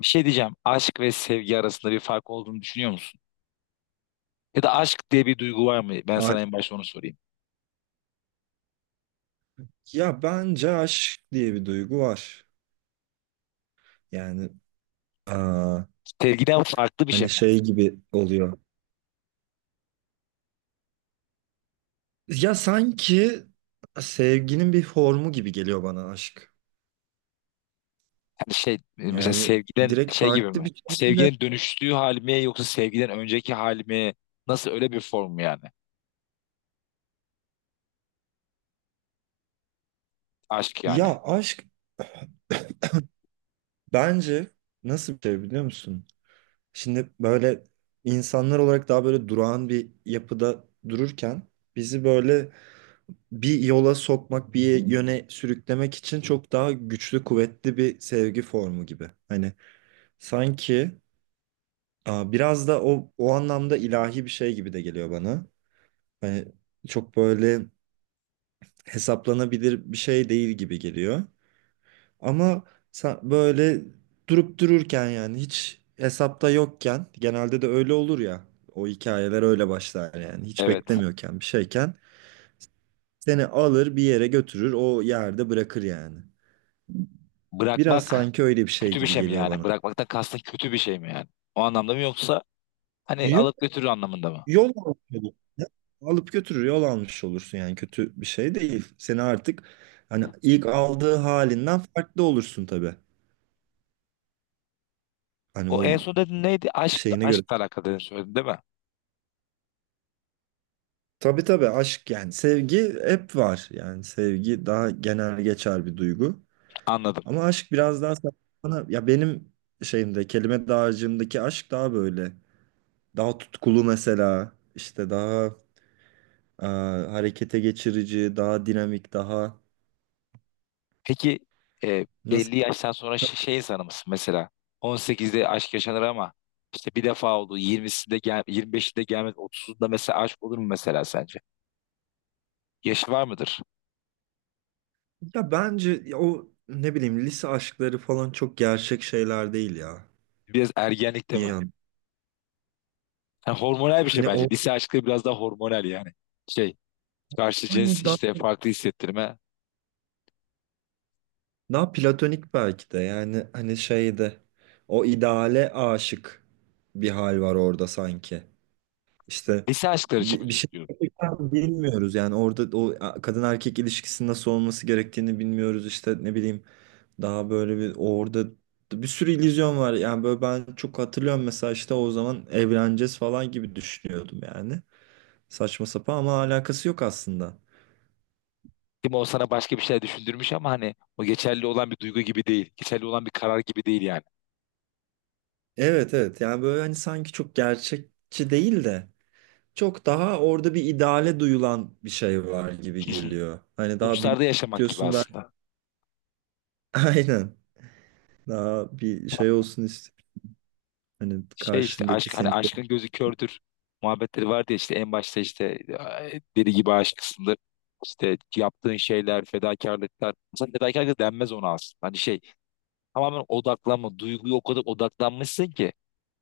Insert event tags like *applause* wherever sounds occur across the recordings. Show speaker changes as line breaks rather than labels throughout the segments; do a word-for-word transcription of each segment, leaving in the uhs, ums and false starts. Bir şey diyeceğim. Aşk ve sevgi arasında bir fark olduğunu düşünüyor musun? Ya da aşk diye bir duygu var mı? Ben
A-
sana en başta onu sorayım.
Ya bence aşk diye bir duygu var. Yani aa,
Sevgiden farklı bir şey
hani
mi?
şey gibi oluyor. Ya sanki sevginin bir formu gibi geliyor bana aşk.
Yani şey mesela
Yani
sevgiden
direkt
şey gibi
farklı
mi?
bir şekilde.
Sevginin dönüştüğü hal mi yoksa sevgiden önceki hal mi? Nasıl öyle bir form mu yani? Aşk yani.
Ya aşk bence nasıl bir şey biliyor musun? Şimdi böyle insanlar olarak daha böyle durağan bir yapıda dururken bizi böyle bir yola sokmak, bir yöne sürüklemek için çok daha güçlü, kuvvetli bir sevgi formu gibi. Hani sanki aa, biraz da o o anlamda ilahi bir şey gibi de geliyor bana. Hani çok böyle hesaplanabilir bir şey değil gibi geliyor. Ama sa- böyle durup dururken yani hiç hesapta yokken genelde de öyle olur ya. O hikayeler öyle başlar yani. Hiç
Evet.
beklemiyorken bir şeyken seni alır bir yere götürür o yerde bırakır yani. Biraz
Bırakmak
sanki öyle bir şey
kötü bir
gibi
şey mi
geliyor
yani?
bana.
Bırakmaktan kastın kötü bir şey mi yani? O anlamda mı yoksa hani
Yok,
alıp götürür anlamında mı?
yol almış olursun. Alıp götürür yol almış olursun yani kötü bir şey değil. Seni artık hani ilk aldığı halinden farklı olursun tabii. Hani
O
o
en son dedin neydi? Aşk,
şeyine göre.
aşkla alakalı dedin söyledin değil mi?
Tabii tabii aşk yani sevgi hep var. Yani sevgi daha genel geçer bir duygu.
Anladım.
Ama aşk biraz daha sana ya benim şeyimde kelime dağarcığımdaki aşk daha böyle daha tutkulu mesela işte daha e, harekete geçirici, daha dinamik, daha
Peki e,
nasıl.
belli yaştan sonra şey, şey insanı mısın mesela? on sekizde aşk yaşanır ama işte bir defa oldu. yirmisinde gel yirmi beşinde gelmez. otuzunda mesela aşk olur mu mesela sence? Yaşı var mıdır?
Ya bence ya o ne bileyim lise aşkları falan çok gerçek şeyler değil ya.
Biraz ergenlikte
Bir
mi?
yan.
Yani hormonal bir şey
Hani
bence.
o
Lise aşkı biraz daha hormonal yani. Şey karşı cins
hani daha
işte farklı hissettirme.
daha platonik belki de yani hani şeyde o ideale aşık bir hal var orada sanki. İşte
Lise aşkları için mi
bir, bir
diyorsun
şey
diyorum.
gerçekten bilmiyoruz yani orada o kadın erkek ilişkisinin nasıl olması gerektiğini bilmiyoruz işte ne bileyim daha böyle bir orada bir sürü illüzyon var yani böyle ben çok hatırlıyorum mesela işte o zaman evleneceğiz falan gibi düşünüyordum yani saçma sapan ama alakası yok aslında.
Değil mi? O sana başka bir şey düşündürmüş ama hani o geçerli olan bir duygu gibi değil. Geçerli olan bir karar gibi değil yani.
Evet evet yani böyle hani sanki çok gerçekçi değil de çok daha orada bir ideale duyulan bir şey var gibi
*laughs*
geliyor. Hani daha büyük
Uçlarda yaşamak gibi
istiyorsun ben
aslında.
*laughs* aynen. Daha bir şey olsun istedim. Hani
Şey işte
karşındaki
aşk hani
seni.
aşkın gözü kördür muhabbetleri vardı ya işte en başta işte "Ay, deli gibi aşksındır. İşte yaptığın şeyler, fedakarlıklar. Mesela fedakarlık denmez ona aslında. Hani şey tamamen odaklanma. Duyguya o kadar odaklanmışsın ki.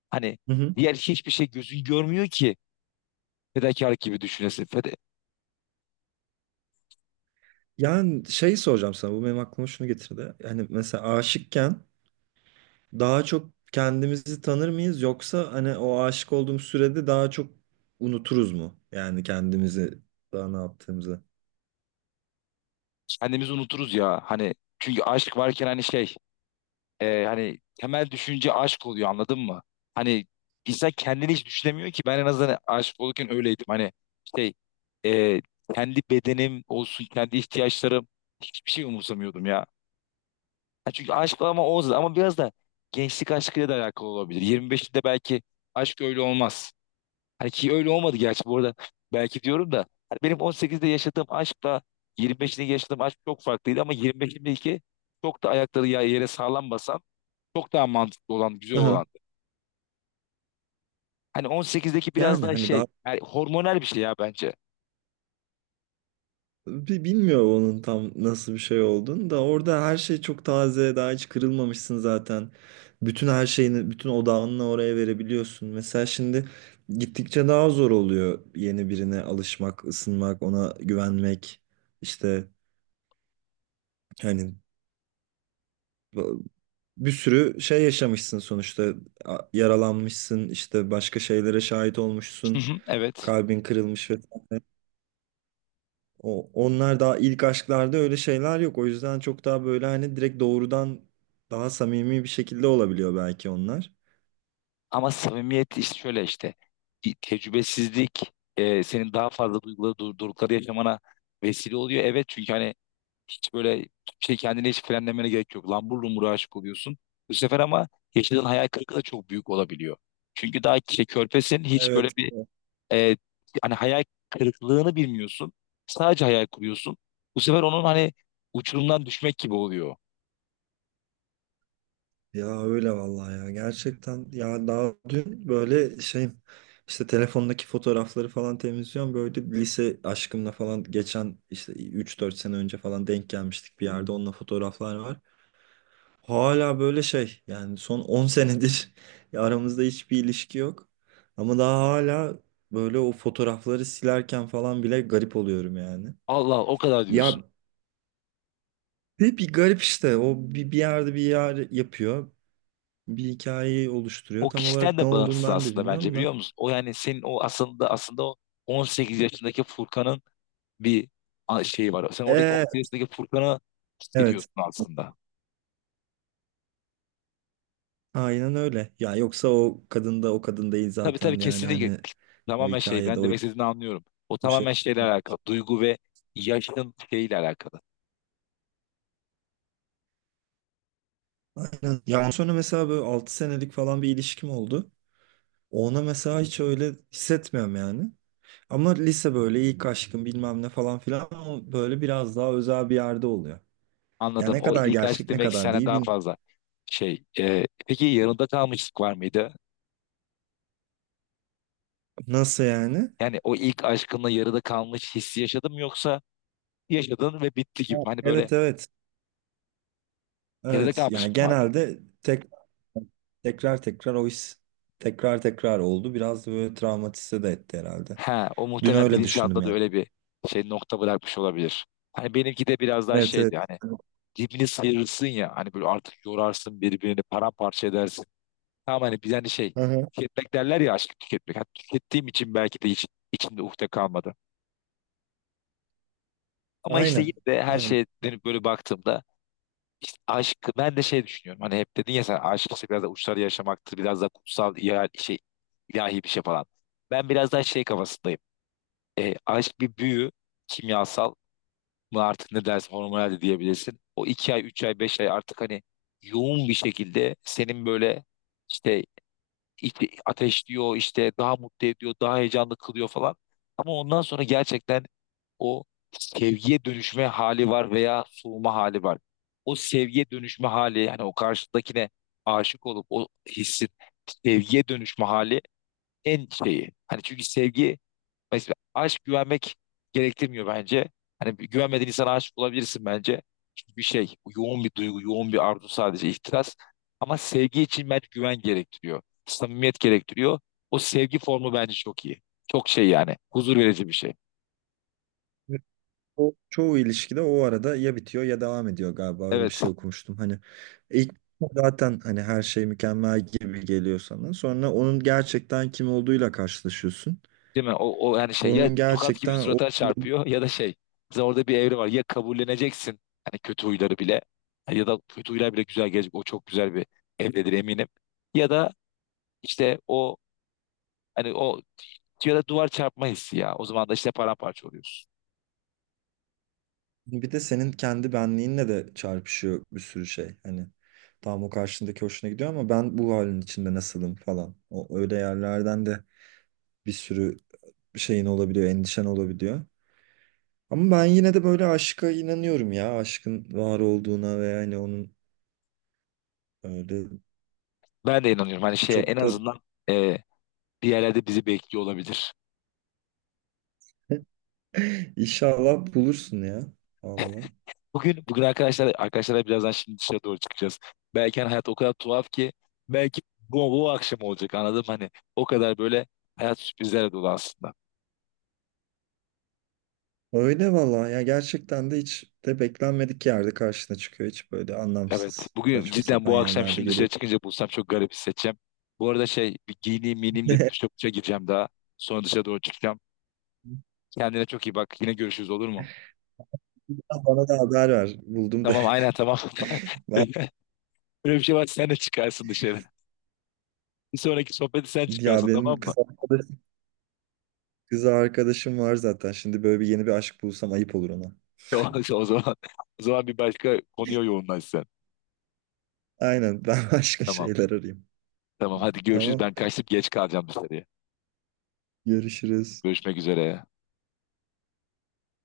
Hani
Hı hı.
diğer hiçbir şey gözün görmüyor ki fedakarlık gibi düşünesin. Feda-
Yani şey soracağım sana. Bu benim aklıma şunu getirdi. Hani mesela aşıkken daha çok kendimizi tanır mıyız? Yoksa hani o aşık olduğumuz sürede daha çok unuturuz mu? Yani kendimizi daha ne yaptığımızı.
kendimizi unuturuz ya. Hani çünkü aşk varken hani şey e, hani temel düşünce aşk oluyor anladın mı? Hani insan kendini hiç düşünemiyor ki ben en azından aşık olurken öyleydim. Hani şey e, kendi bedenim olsun kendi ihtiyaçlarım hiçbir şey umursamıyordum ya. Ha, çünkü aşk ama o ama biraz da gençlik aşkıyla da alakalı olabilir. yirmi beşinde belki aşk öyle olmaz. Hani ki öyle olmadı gerçi bu arada belki diyorum da hani benim on sekizde yaşadığım aşkla yirmi beşinde yaşadığım aşk çok farklıydı ama yirmi beşimdeki çok da ayakları ya- yere sağlam basan çok daha mantıklı olan, güzel
Aha.
olan. Hani on sekizdeki biraz
Yani
daha
hani
şey,
daha
yani hormonal bir şey ya bence.
Bi- bilmiyorum onun tam nasıl bir şey olduğunu da orada her şey çok taze daha hiç kırılmamışsın zaten. Bütün her şeyini bütün odağını oraya verebiliyorsun. Mesela şimdi gittikçe daha zor oluyor yeni birine alışmak, ısınmak, ona güvenmek. İşte hani bu- bir sürü şey yaşamışsın sonuçta. A- yaralanmışsın işte başka şeylere şahit
Hı
olmuşsun
hı, evet.
kalbin kırılmış vesaire. O, onlar daha ilk aşklarda öyle şeyler yok. O yüzden çok daha böyle hani direkt doğrudan daha samimi bir şekilde olabiliyor belki onlar.
Ama samimiyet işte şöyle işte. Bir tecrübesizlik e, senin daha fazla duyguları, durdurukları yaşamana vesile oluyor. Evet çünkü hani hiç böyle şey kendine hiç frenlemene gerek yok. Lambur lumbur aşık oluyorsun. Bu sefer ama yaşadığın hayal kırıklığı da çok büyük olabiliyor. Çünkü daha şey, körpesin hiç böyle
Evet.
bir e, hani hayal kırıklığını bilmiyorsun. Sadece hayal kuruyorsun. Bu sefer onun hani uçurumdan düşmek gibi oluyor.
Ya öyle vallahi ya. Gerçekten ya daha dün böyle şey işte telefondaki fotoğrafları falan temizliyorum. Böyle lise aşkımla falan geçen işte üç dört sene önce falan denk gelmiştik bir yerde. Onunla fotoğraflar var. Hala böyle şey yani son on senedir *laughs* ya aramızda hiçbir ilişki yok. Ama daha hala böyle o fotoğrafları silerken falan bile garip oluyorum yani.
Allah Allah, o kadar diyorsun.
Ya bir, bir garip işte o bir, bir yerde bir yer yapıyor. Bir hikayeyi
O
oluşturuyor. Tam
kişiden
olarak ne
de
olduğunu
bağımsız
ben de
aslında bence
bilmiyorum da.
biliyor musun? O yani senin o aslında aslında o on sekiz yaşındaki Furkan'ın bir a- şeyi var. Sen oradaki
Ee,
on sekiz yaşındaki Furkan'ı
evet
hissediyorsun aslında.
aynen öyle. Ya yoksa o kadın da o kadın değil
Tabii tabii
zaten yani
kesinlikle
hani o
tamamen şey
hikayede
ben
o
demek istediğini anlıyorum. O
bir şey.
tamamen şeyle alakalı. Duygu ve yaşın şeyle alakalı.
Aynen. Ya ondan sonra mesela böyle altı senelik falan bir ilişkim oldu. Ona mesela hiç öyle hissetmiyorum yani. Ama lise böyle ilk aşkım bilmem ne falan filan o böyle biraz daha özel bir yerde oluyor. Ya
Anladım.
ne
O
kadar
ilk aşk
gerçek ne
demek
kadar
sana
değil
daha
bin.
fazla şey. e, peki yarıda kalmışlık var mıydı?
Nasıl yani?
Yani o ilk aşkınla yarıda kalmış hissi yaşadın mı yoksa yaşadın ve bitti gibi.
Evet.
Hani böyle
Evet evet.
yarıda
Evet. Yani
kalmış mı vardı?
genelde tek, tekrar tekrar o his tekrar tekrar oldu. Biraz da böyle travmatize de etti herhalde.
Ha, o
Dün
muhtemelen
öyle düşündüm
bilinçaltında da
yani.
öyle bir şey nokta bırakmış olabilir. Hani benimki de biraz daha
Evet evet.
şeydi hani dibini sıyırırsın ya hani böyle artık yorarsın birbirini paramparça edersin. Tamam hani bir hani şey
Aha,
tüketmek derler ya aşkı tüketmek. Hani tükettiğim için belki de hiç içimde ukde kalmadı. Ama işte yine
aynen.
de her
Aynen.
şeye dönüp böyle baktığımda işte aşk ben de şey düşünüyorum. Hani hep dedin ya sen aşk işte biraz da uçları yaşamaktır. Biraz da kutsal ya, şey ilahi bir şey falan. Ben biraz daha şey kafasındayım. E, aşk bir büyü kimyasal mı artık ne dersin hormonal de diyebilirsin. O iki ay, üç ay, beş ay artık hani yoğun bir şekilde senin böyle işte ite- ateşliyor işte daha mutlu ediyor daha heyecanlı kılıyor falan. Ama ondan sonra gerçekten o sevgiye dönüşme hali var veya soğuma hali var. O sevgiye dönüşme hali yani o karşıdakine aşık olup o hissin sevgiye dönüşme hali en şeyi. Hani çünkü sevgi. Mesela aşk güvenmek gerektirmiyor bence. Hani bir güvenmediğin insana aşık olabilirsin bence. Çünkü bir şey, bu yoğun bir duygu, yoğun bir arzu sadece ihtiras. Ama sevgi için bence güven gerektiriyor. Samimiyet gerektiriyor. O sevgi formu bence çok iyi. Çok şey yani. Huzur verici bir şey.
O çoğu ilişkide o arada ya bitiyor ya devam ediyor galiba öyle bir
Evet.
şey okumuştum. Hani ilk zaten hani her şey mükemmel gibi geliyor sana. Sonra onun gerçekten kim olduğuyla karşılaşıyorsun.
Değil mi? O, o yani şey ya
Onun
tokat gibi
gerçekten o
surata çarpıyor ya da şey. Mesela orada bir evre var. Ya kabulleneceksin hani kötü huyları bile ya da kötü huylar bile güzel gelecek. O çok güzel bir evredir eminim. Ya da işte o. Hani o ya da duvar çarpma hissi ya. O zaman da işte paramparça oluyoruz.
*laughs* bir de senin kendi benliğinle de çarpışıyor bir sürü şey. Hani tam o karşındaki hoşuna gidiyor ama ben bu halin içinde nasılım falan. O öyle yerlerden de bir sürü şeyin olabiliyor, endişen olabiliyor. Ama ben yine de böyle aşka inanıyorum ya. Aşkın var olduğuna ve yani onun. Öyle
Ben de inanıyorum. Hani şeye en
çok da
azından e, bir yerlerde bizi bekliyor olabilir.
inşallah bulursun ya. Allah.
Bugün bugün arkadaşlar arkadaşlarla birazdan şimdi dışarı doğru çıkacağız. Belki hani hayat o kadar tuhaf ki belki bu, bu akşam olacak anladım hani o kadar böyle hayat sürprizlerle dolu aslında.
Öyle valla ya gerçekten de hiç de beklenmedik yerde karşına çıkıyor. Hiç böyle
Evet
anlamsız
bugün
saçma
cidden
sapan
bu akşam
yerlerde
şimdi
geliyor.
dışarı çıkınca bulsam çok garip hissedeceğim. Bu arada şey bir giyineyim miyineyim de bir duşa duşa gireceğim daha. Sonra dışarı doğru çıkacağım. Kendine çok iyi bak. Yine görüşürüz olur mu?
Ya bana da haber ver. Buldum da.
Tamam aynen tamam.
*laughs*
*laughs* Böyle bir şey var sen de çıkarsın dışarı. Bir sonraki sohbeti sen
Ya
çıkarsın
benim
tamam mı?
kız
*laughs*
arkadaşım, kız arkadaşım var zaten. Şimdi böyle bir yeni bir aşk bulsam ayıp olur ona.
O, o zaman o zaman bir başka konuya yoğunlaş sen.
Aynen ben *laughs* başka
Tamam.
şeyler arayayım.
Tamam hadi görüşürüz.
Tamam.
Ben kaçtım geç kalacağım dışarıya.
Görüşürüz.
Görüşmek üzere.